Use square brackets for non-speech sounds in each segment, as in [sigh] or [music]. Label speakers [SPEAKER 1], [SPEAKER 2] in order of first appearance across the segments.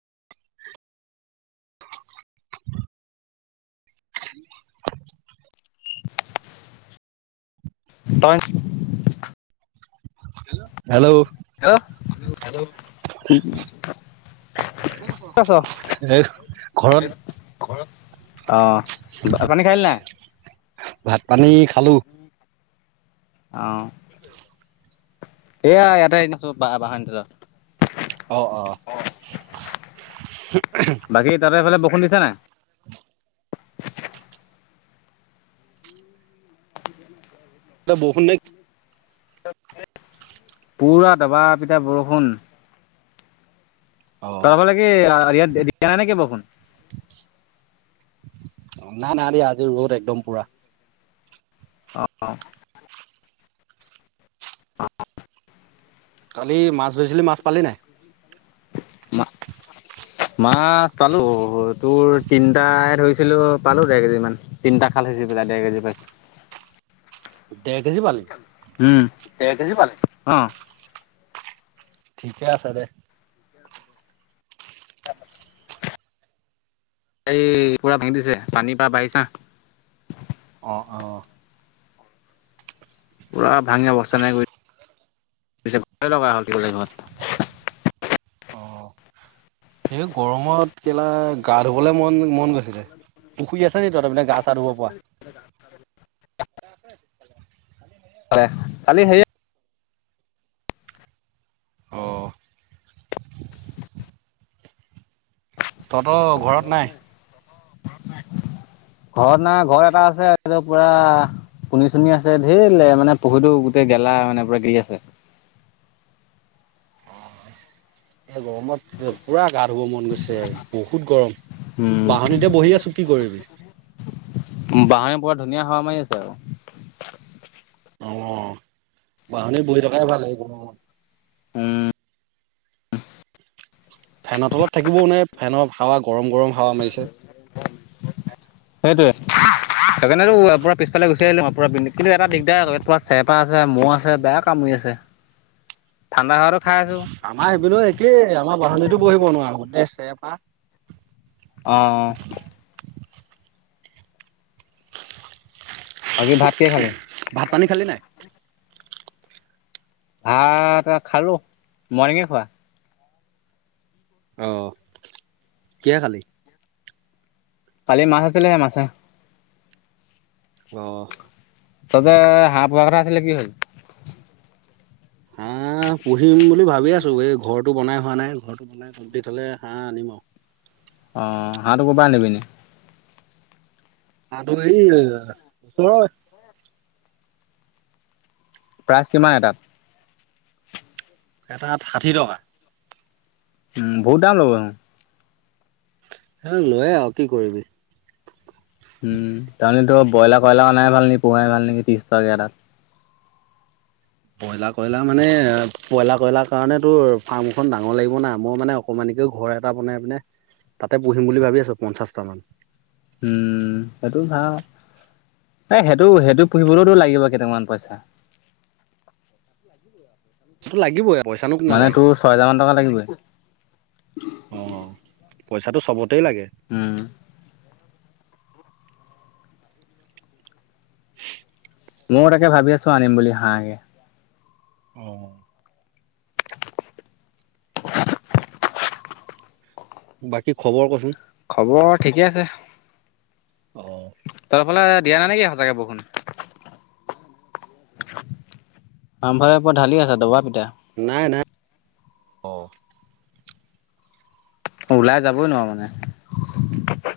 [SPEAKER 1] [inaudible] [inaudible]
[SPEAKER 2] তই
[SPEAKER 1] hello
[SPEAKER 2] hello, ক'ত আছ?
[SPEAKER 1] এই ঘৰত
[SPEAKER 2] অ' ভাত-পানী খালি নাই?
[SPEAKER 1] ভাত পানী খালো
[SPEAKER 2] অ', এয়া ইয়াতে এনে আছো বাহনি তলত
[SPEAKER 1] অ অ
[SPEAKER 2] বাকী, তহঁতৰ ফালে বৰষুণ দিছেনে নাই?
[SPEAKER 1] [inaudible] [unintelligible] বৰষুণ নে?
[SPEAKER 2] পুৰা দবা পিঠা বৰষুণ
[SPEAKER 1] অ
[SPEAKER 2] তাৰফালে কি দিয়া নাই নেকি বৰষুণ
[SPEAKER 1] নাই, নাই, দিয়া আজি ৰ'দ একদম পুৰা
[SPEAKER 2] অ', অ', -
[SPEAKER 1] কালি মাছ ধৰিছিলি মাছ পালি নাই
[SPEAKER 2] মাছ পালো তোৰ তিনিটাই ধৰিছিলো পালো দেৰ কেজি মান তিনটা খাল সিজি পেল দেৰ কেজি পাছছো
[SPEAKER 1] দেৰ কেজি পালি
[SPEAKER 2] উম একৰ কেজি পালে অ',
[SPEAKER 1] ঠিকে আছে দে
[SPEAKER 2] অ', এই পুৰা ভাঙি দিছে পানীৰ পৰা বাঢ়িছা
[SPEAKER 1] অ',
[SPEAKER 2] পুৰা ভাঙি অৱস্থা নাই [unintelligible] লগালৈ [unintelligible]
[SPEAKER 1] অ', সেই গৰমত কেলা গা ধুবলৈ মন মন গৈছিলে পুখুৰ আছে নি তহতৰ পিনে গা ধুব পৰা
[SPEAKER 2] খালি হে
[SPEAKER 1] অ তহঁতৰ ঘৰত নাই
[SPEAKER 2] ঘৰত না ঘৰত এটা আছে এইটো পুৰা পুনি চুনি আছে ধৰ মানে পুখুৰিতো গোটেই গেলা মানে পুৰা গৰি আছে
[SPEAKER 1] এ গৰমত পুৰা গা ধুব মন গৈছে বহুত গৰম
[SPEAKER 2] উম,
[SPEAKER 1] বাহনিতে বহি আছো কি কৰিবি।
[SPEAKER 2] ব ধুনীয়া হাৱা মাৰি আছে আৰু
[SPEAKER 1] অ', াহনী বহি থকাই ভাল লাগিব
[SPEAKER 2] উম।
[SPEAKER 1] ফেনৰ তলত থাকিবও নোৱাৰি ফেনৰ হাৱা গৰম গৰম হাৱা মাৰিছে।
[SPEAKER 2] সেইটোৱে সেইকাৰণেতো পুৰা পিছফালে গুচি আহিলোঁ [unintelligible] পৰা [unintelligible] কিন্তু এটা দিগদাৰ ইয়াৰ পুৰা পৰা চেৰপা আছে মহ আছে বেয়া কামু [unintelligible] ঠাণ্ডা [unintelligible]
[SPEAKER 1] আমাৰ সেইপিনেও একেই আমাৰ বাঁহনিত বহিব নোৱাৰো গোটেই চেৰপা।
[SPEAKER 2] অ', অ'। বাকী ভাত কিহে খালি?
[SPEAKER 1] ভাত পানী খালি নাই?
[SPEAKER 2] ভাত খালোঁ, মৰ্ণিংয়ে খোৱা।
[SPEAKER 1] অ' কিহে খালি?
[SPEAKER 2] কালি মাছ আছিলে মাছে।
[SPEAKER 1] অ'।
[SPEAKER 2] [unintelligible] হাঁফ পোহা কথা আছিলে কি হ'ল।
[SPEAKER 1] হাঁহ পুহিম বুলি ভাবি আছোঁ এই ঘৰটো বনাই হোৱা নাই ঘৰটো বনাই কমপ্লিট হ'লে হাঁহ আনিম আৰু।
[SPEAKER 2] অ' হাঁহটো কৰ পাই আনিবি এনে।
[SPEAKER 1] হাঁহটো এই [unintelligible]
[SPEAKER 2] প্ৰাইচ কিমান এটাত।
[SPEAKER 1] এটাত ষাঠি টকা।
[SPEAKER 2] উম, বহুত দাম ল'ব।
[SPEAKER 1] লৈয়ে আৰু কি কৰিবি।
[SPEAKER 2] উম, তাৰমানে তোৰ ব্ৰইলাৰ, কইলাৰ অনায়ে ভাল নেকি পোহাই ভাল নেকি ত্ৰিশ টকাকে এটাত।
[SPEAKER 1] ব্ৰইলাৰ কইলাৰ মানে ব্ৰইলাৰ কইলাৰ কাৰণ তোৰ ফাৰ্মখন ডাঙৰ লাগিব না মই মানে অকমানি [unintelligible] ঘৰ এটা বনাই পিনে তাতে পুহিম বুলি ভাবি আছোঁ পঞ্চাশটা মান।
[SPEAKER 2] উম, এইটো ভাল। এ সেইটো সেইটো পুহিবলৈতো লাগিব কেইটামান পইচা।
[SPEAKER 1] [inaudible] লাগিবই আ
[SPEAKER 2] মানে তোৰ ছয় হেজাৰ মান টকা লাগিবই।
[SPEAKER 1] অ' পইচাটো চবতেই লাগে।
[SPEAKER 2] উম,
[SPEAKER 1] [inaudible]
[SPEAKER 2] ময়ো তাকে ভাবি আছোঁ আনিম বুলি হাঁহকে।
[SPEAKER 1] অ'। বাকী খবৰ ক'চোন?
[SPEAKER 2] খবৰ ঠিকে আছে। তোৰফালে দিয়া নাই নেকি সঁচাকে বৰষুণ? [unintelligible] পুৰা ঢালি আছে দবা পি
[SPEAKER 1] নাই নাই অ'।
[SPEAKER 2] ওলাই যাবই নোৱাৰো মানে।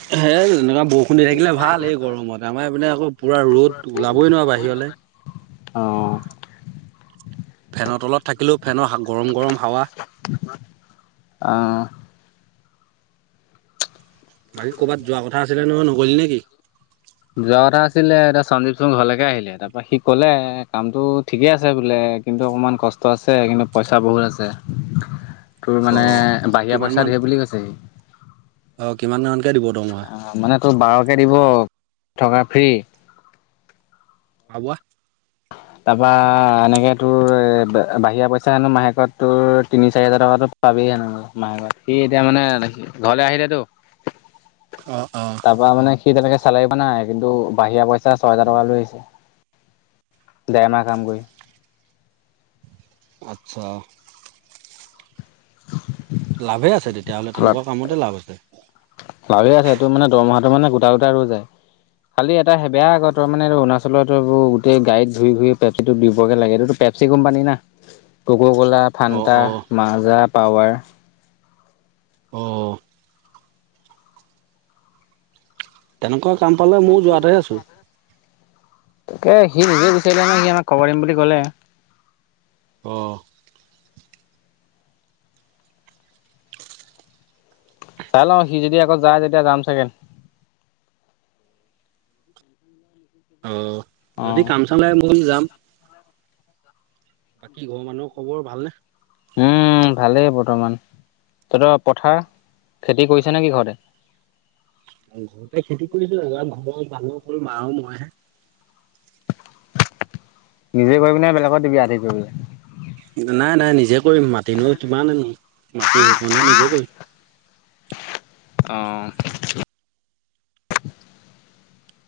[SPEAKER 1] সেই [unintelligible] বৰষুণ দি থাকিলে ভাল এই গৰমত আমাৰ মানে আকৌ পুৰা ৰ'দ ওলাবই নোৱাৰো বাহিৰলৈ।
[SPEAKER 2] অ'।
[SPEAKER 1] ফেনৰ তলত থাকিলেও ফেনৰ গৰম গৰম হাৱা।
[SPEAKER 2] অ'।
[SPEAKER 1] বাকী ক'ৰবাত যোৱা কথা আছিলে নহয় নগলি নে কি
[SPEAKER 2] যোৱা কথা আছিলে এতিয়া সঞ্জীপ চোন ঘৰলৈকে আহিলে তাৰপৰা সি ক'লে কামটো ঠিকে আছে বোলে। এ কিন্তু অকমান কষ্ট আছে কিন্তু পইচা বহুত আছে। তোৰ
[SPEAKER 1] অ
[SPEAKER 2] মানে বাহিৰা
[SPEAKER 1] কিমান
[SPEAKER 2] পইচা
[SPEAKER 1] মান
[SPEAKER 2] ধেৰ বুলি কৈছে সি।
[SPEAKER 1] অ কিমান মানকে দিব দৰমহা
[SPEAKER 2] অ' মানে তোৰ বাৰকে দিব, থকা ফ্ৰী।
[SPEAKER 1] [unintelligible]
[SPEAKER 2] তাৰপা এনেকে তোৰ বাহিৰা পইচা হেনো মাহেকত তোৰ তিনি চাৰি হাজাৰ টকা ত পাবি মাহে মাহে সি এতিয়া মানে ঘৰলে আহিল টো।
[SPEAKER 1] [inaudible] অ
[SPEAKER 2] তাৰ পৰা মানে সি তেনেকে চ লাগিব নাই কিন্তু বাহিৰা পইচা ছয় হেজাৰ টকা লৈ আহিছে। দেৰ মাহ কাম কৰি
[SPEAKER 1] আচ্ছা। লাভে আছে তেতিয়াহ'লে তেনেকুৱা কামতে লাভ আছে।
[SPEAKER 2] লাভে আছে এইটো মানে দৰমহাটো মানে গোটা গোটাই ৰৈ যায়। খালি এটা সে বেয়া আগ তাৰ মে এই অৰুণাচল গোতেই গাড়ীত ঘূৰি ঘূৰি পেপচিটো দিবগে লাগে এইটো পেপচি কোম্পানী না।
[SPEAKER 1] [inaudible]
[SPEAKER 2] কোকাকোলা,
[SPEAKER 1] অ
[SPEAKER 2] ফান্তা,
[SPEAKER 1] অ
[SPEAKER 2] মাজা, পাৱাৰ।
[SPEAKER 1] অহ। তেনেকুৱা কাম পালে ময়ো যোৱাতে আছো।
[SPEAKER 2] তাকে সি নিজেই বিচাৰিলে ম সি আমাক খবৰ দিম বুলি ক'লে।
[SPEAKER 1] অহ।
[SPEAKER 2] চাই লওঁ সি যদি আকৌ যায় তেতিয়া যাম চাগে।
[SPEAKER 1] অহ, যদি
[SPEAKER 2] অ'।
[SPEAKER 1] কাম চলাই মই যাম। বাকী ঘৰৰ মানুহৰ খবৰ ভালনে?
[SPEAKER 2] উম, ভালেই বৰ্তমান। তহঁত পথাৰ খেতি কৰিছে নেকি ঘৰতে?
[SPEAKER 1] ঘৰতে খেতি কৰিছিলো [unintelligible] ভৰ ভাল হ'ল মাও মইহে।
[SPEAKER 2] নিজে কৰিবিনে বেলেগত দিবি আথি কৰিব
[SPEAKER 1] নাই, নাই নিজে কৰিম মাতি নো কিমান মাটি এই কন নিজে কৰিম।
[SPEAKER 2] অহ।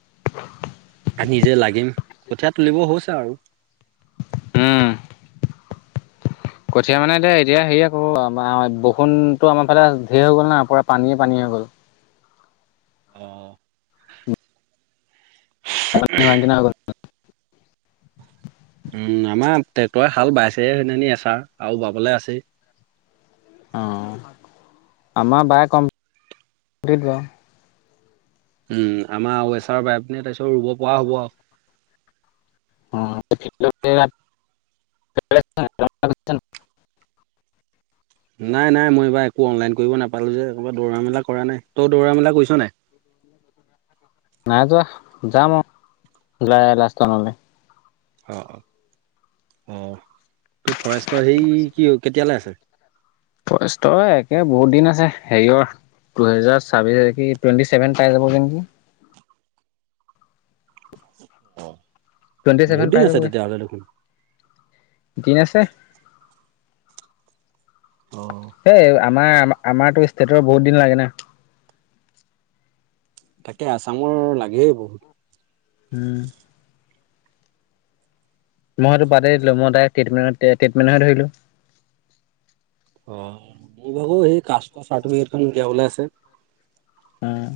[SPEAKER 2] [inaudible]
[SPEAKER 1] নিজে লাগিম কঠীয়া তুলিব হৈছে আৰু।
[SPEAKER 2] উম। কঠীয়া মানে এতিয়া এতিয়া হেৰি আ কৰো আম বৰষুণতো আমাৰ ফালে ঢেৰ হৈ গ'ল না পূৰা পানীয়ে পানী গ'ল।
[SPEAKER 1] অহ।
[SPEAKER 2] অ ভি ন [unintelligible]
[SPEAKER 1] উম, আমাৰ ট্ৰেক্টৰে হাল বাইছে এজনি এচাৰ আৰু বাবলৈ আছেই
[SPEAKER 2] অ', আমাৰ বাই কম্প
[SPEAKER 1] উম, আমাৰ ৱেচাৰ বাইপিনে তাৰপিছত ৰুব পৰা হ'ব আৰু।
[SPEAKER 2] অ' [unintelligible] [unintelligible]
[SPEAKER 1] নাই, নাই মই এইবাৰ একো অনলাইন কৰিব নাপালো যে ক'ব দৌৰা মেলা কৰা নাই তই দৌৰা মেলা কৰিছ নাই।
[SPEAKER 2] নাই যোৱা যাম অ', ওলাই লাষ্টনলৈ
[SPEAKER 1] অ', অ', অ', তোৰ ফৰেষ্টৰ সেই কি কেতিয়ালৈ আছে?
[SPEAKER 2] ফৰেষ্টৰ একে বহুত দিন আছে হেৰিৰ দুহেজাৰ ছাব্বিশ টুৱেণ্টি চছেভেন পাই যাবগে নেকি। টুৱেণ্টি
[SPEAKER 1] বহুত
[SPEAKER 2] ছেভেন
[SPEAKER 1] দিন
[SPEAKER 2] পাই
[SPEAKER 1] আছে
[SPEAKER 2] যাবগৈ
[SPEAKER 1] তেতিয়াহ'লে দেখোন।
[SPEAKER 2] দিন আছে।
[SPEAKER 1] অ
[SPEAKER 2] এইেই আমাৰ আমাৰতো ষ্টেটৰ বহুত দিন লাগে না।
[SPEAKER 1] তাকে আছামৰ লাগে বহুত।
[SPEAKER 2] হম। মইতো বাদতেই দিলো মই তাই টেমেণ্ট ট্ৰিটমেন্টে ধৰিলো।
[SPEAKER 1] অ', মোৰ ভাগো সেই কাস্টৰ চাৰ্টিফিকেট উলিয়াবলৈ আছে।
[SPEAKER 2] উম।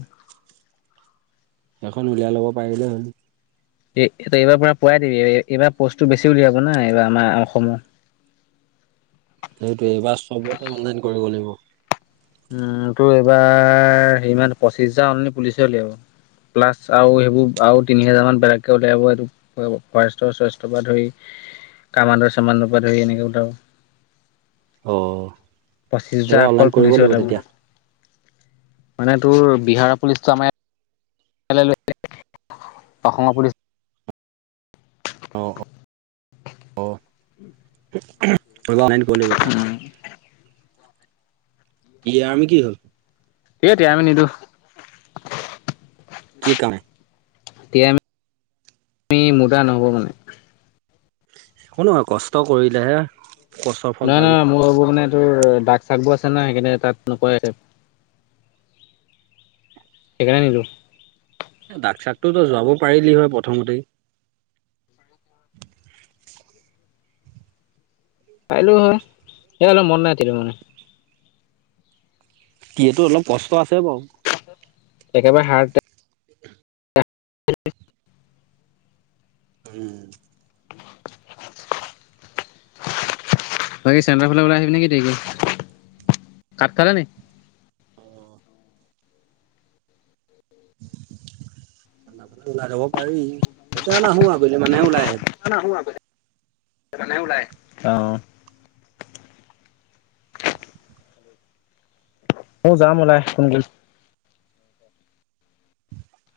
[SPEAKER 1] এখন উলিয়াই ল'ব পাৰিলে হ'ল।
[SPEAKER 2] এ-এই এইবাৰ পৰা পোৱাই দিবি, এইবাৰ পষ্টটো বেছি উলিয়াব না এইবাৰ আমাৰ অসমৰ।
[SPEAKER 1] সেইটোয়ে, এইবাৰ চবতে অনলাইন কৰিব লাগিব।
[SPEAKER 2] উম, তোৰ এইবাৰ হেৰিমান পঁচিছ হাজাৰ অলনি পুলিচে উলিয়াব। প্লাছ আৰু সেইবোৰ আৰু তিনি হাজাৰমান বেলেগকে উওলিয়াব, এই ফৰেষ্ট শষ্টৰ পৰা ধৰি কামাণ্ডো চামাণ্ডৰপৰা ধৰি এনেকে ধৰ
[SPEAKER 1] অ' এইবাৰ
[SPEAKER 2] অকল
[SPEAKER 1] অনলাইন কৰিব
[SPEAKER 2] পুলিচৰ
[SPEAKER 1] লাগিব
[SPEAKER 2] ওলাব।
[SPEAKER 1] তেতিয়া।
[SPEAKER 2] মানে তোৰ বিহাৰৰ পুলিচটো আমাৰ এইফালে লৈ আহিলে অসমৰ পুলিচ [unintelligible]
[SPEAKER 1] কৰিব অনলাইন কৰি লওঁ দুইটা। কি আৰ্মি কি হ'ল?
[SPEAKER 2] সেইটোৱেই আমি নিদিওঁ।
[SPEAKER 1] কি কাৰণে?
[SPEAKER 2] টি এম পি মোৰ কাৰণে নহ'ব মানে।
[SPEAKER 1] একো নহয় কষ্ট কৰিলেহে কষ্টৰ ফল
[SPEAKER 2] নহয়
[SPEAKER 1] পাবি।
[SPEAKER 2] নহয় মোৰ এইবোৰ মানে এই তোৰ দাগ চাগ বোৰ আছে না সেইকাৰণে তাত নকয় সেইকাৰনে নিদিওঁ।
[SPEAKER 1] দাক চাকটোতো যোৱাব পাৰিলি হয় প্ৰথমতেই। [inaudible]
[SPEAKER 2] পাইলো হয়। সেই অলপ মন নাইছিল মানে।
[SPEAKER 1] টিয়েটো অলপ কষ্ট আছে বাৰু।
[SPEAKER 2] একেবাৰে হাৰ্ডত
[SPEAKER 1] উম।
[SPEAKER 2] বাকী চেণ্টাৰফালে ওলাই আহিবি নেকি দে, কাঠ খালে নি?
[SPEAKER 1] অ', ওলাই যব পাৰি, এতিয়া নাহো আবেলি মানেহে ওলাই আহিম।
[SPEAKER 2] এতিয়া নাহোঁ আবেলি মানেহে ওলাই আহিম। অ'।
[SPEAKER 1] [inaudible]
[SPEAKER 2] মই যাম ওলাই কোন খিল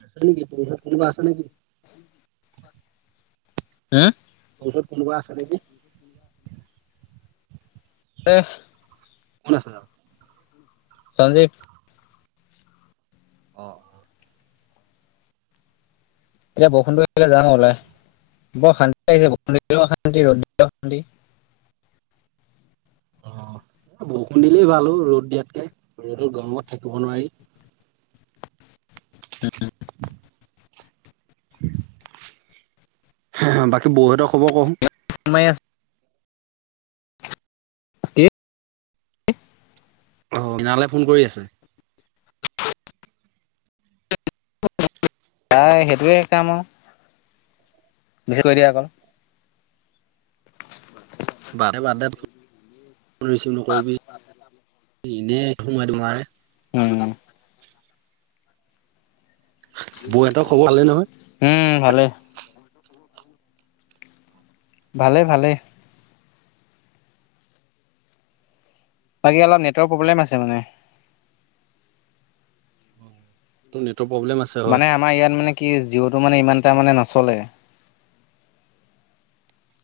[SPEAKER 1] আছে নেকি তোৰ ওচৰত কোনবা আছে নেকি?
[SPEAKER 2] হু?
[SPEAKER 1] তোৰ ওচৰত কোনোবা আছে নেকি?
[SPEAKER 2] এহ
[SPEAKER 1] কোন আছে লগত?
[SPEAKER 2] চঞ্জীৱ
[SPEAKER 1] অ'।
[SPEAKER 2] এতিয়া বৰষুণটো একে যাম ওলাই। বৰ শান্তি লাগিছে অশান্তি ৰধ শান্তি
[SPEAKER 1] [unintelligible] অ', বৰষুণ দিলেই ভাল অই ৰ'দ দিয়াতকে ৰ'দত গৰমত থাকিব নোৱাৰি। বাকী বৌহঁতৰ খবৰ কহোন?
[SPEAKER 2] ছানমাই আছে। এই
[SPEAKER 1] অ' মিনালে ফোন কৰি আছে।
[SPEAKER 2] নাই সেইটোৱে কানো। বেছি কৰি দিয়া আকৌ।
[SPEAKER 1] [unintelligible] বাদদে বাদদে, ৰিচিভ নকৰিবি। এনেই সময় দিব নোৱাৰে।
[SPEAKER 2] উম।
[SPEAKER 1] বৌহঁতৰ খবৰ ভালেই নহয়?
[SPEAKER 2] উম, ভালেই। ভালে ভালে। বাকী অলপ নেটৰ প্ৰব্লেম আছে মানে।
[SPEAKER 1] [unintelligible] আছে হয়।
[SPEAKER 2] মানে আমাৰ ইয়াত মানে কি জিঅ'টো মানে ইমান এটা মানে নচলে।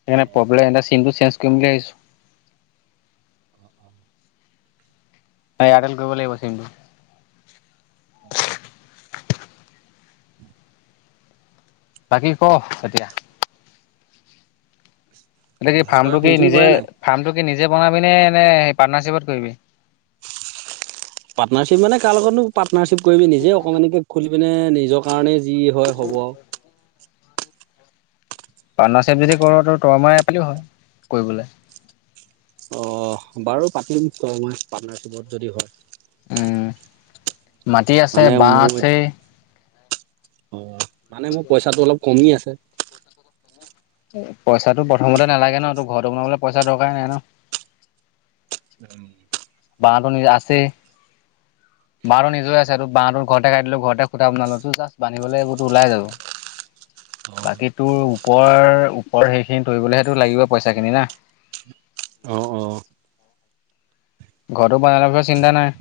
[SPEAKER 2] সেইকাৰণে প্ৰব্লেম চিমটো চেঞ্জ কৰিম বুলি ভাবিছো। হয় ইয়াৰটেল কৰিব লাগিব চিমটো। বাকী ক এতিয়া? এতিয়া কি
[SPEAKER 1] ভাস্কৰে
[SPEAKER 2] ফাৰ্মটো
[SPEAKER 1] ফোন
[SPEAKER 2] কি
[SPEAKER 1] চোন
[SPEAKER 2] নিজে
[SPEAKER 1] কৰে নাই?
[SPEAKER 2] ফাৰ্মটো কি নিজে বনাবি নে নে সেই পাৰ্টনাৰশ্বিপত কৰিবি?
[SPEAKER 1] পাৰ্টনাৰশ্বিপ মানে কাৰ লগতনো পাৰ্টনাৰশ্বিপ কৰিবি নিজে অকণমানিকে খুলি পিনে নিজৰ কাৰণে যি হয় হ'ব আৰু।
[SPEAKER 2] পাৰ্টনাৰশ্বিপ যদি কৰ [unintelligible] হয় কৰিবলৈ।
[SPEAKER 1] অ', বাৰু পাতিম তই মই পাৰ্টনাৰশ্বিপত যদি হয়।
[SPEAKER 2] উম, মাটি আছে
[SPEAKER 1] মানে
[SPEAKER 2] বাঁহ
[SPEAKER 1] মোৰ
[SPEAKER 2] আছে।
[SPEAKER 1] অ', মানে মোৰ পইচাটো অলপ কমি আছে।
[SPEAKER 2] পইচাটো প্ৰথমতে নালাগে ন তোৰ ঘৰতো বনাবলে পইচা দৰকাৰ নাই ন।
[SPEAKER 1] উম।
[SPEAKER 2] বাঁহ টো নিজৰ আছেই।
[SPEAKER 1] [inaudible]
[SPEAKER 2] বাহটো নিজৰে আছে তোৰ বাহটো ঘৰতে কাটি দিলো ঘৰতে খুটা বনালো টোৰ জাষ্ট বান্ধিবলৈ এইবোৰত ওলাই যাব। বাকী তোৰ ওপৰ ওপৰ সেইখিনি তৰিবলৈহে লাগিব পইচা খিনি না।
[SPEAKER 1] আহ অ'।
[SPEAKER 2] ঘৰটো বনাই লোৱা পিছত চিন্তা নাই।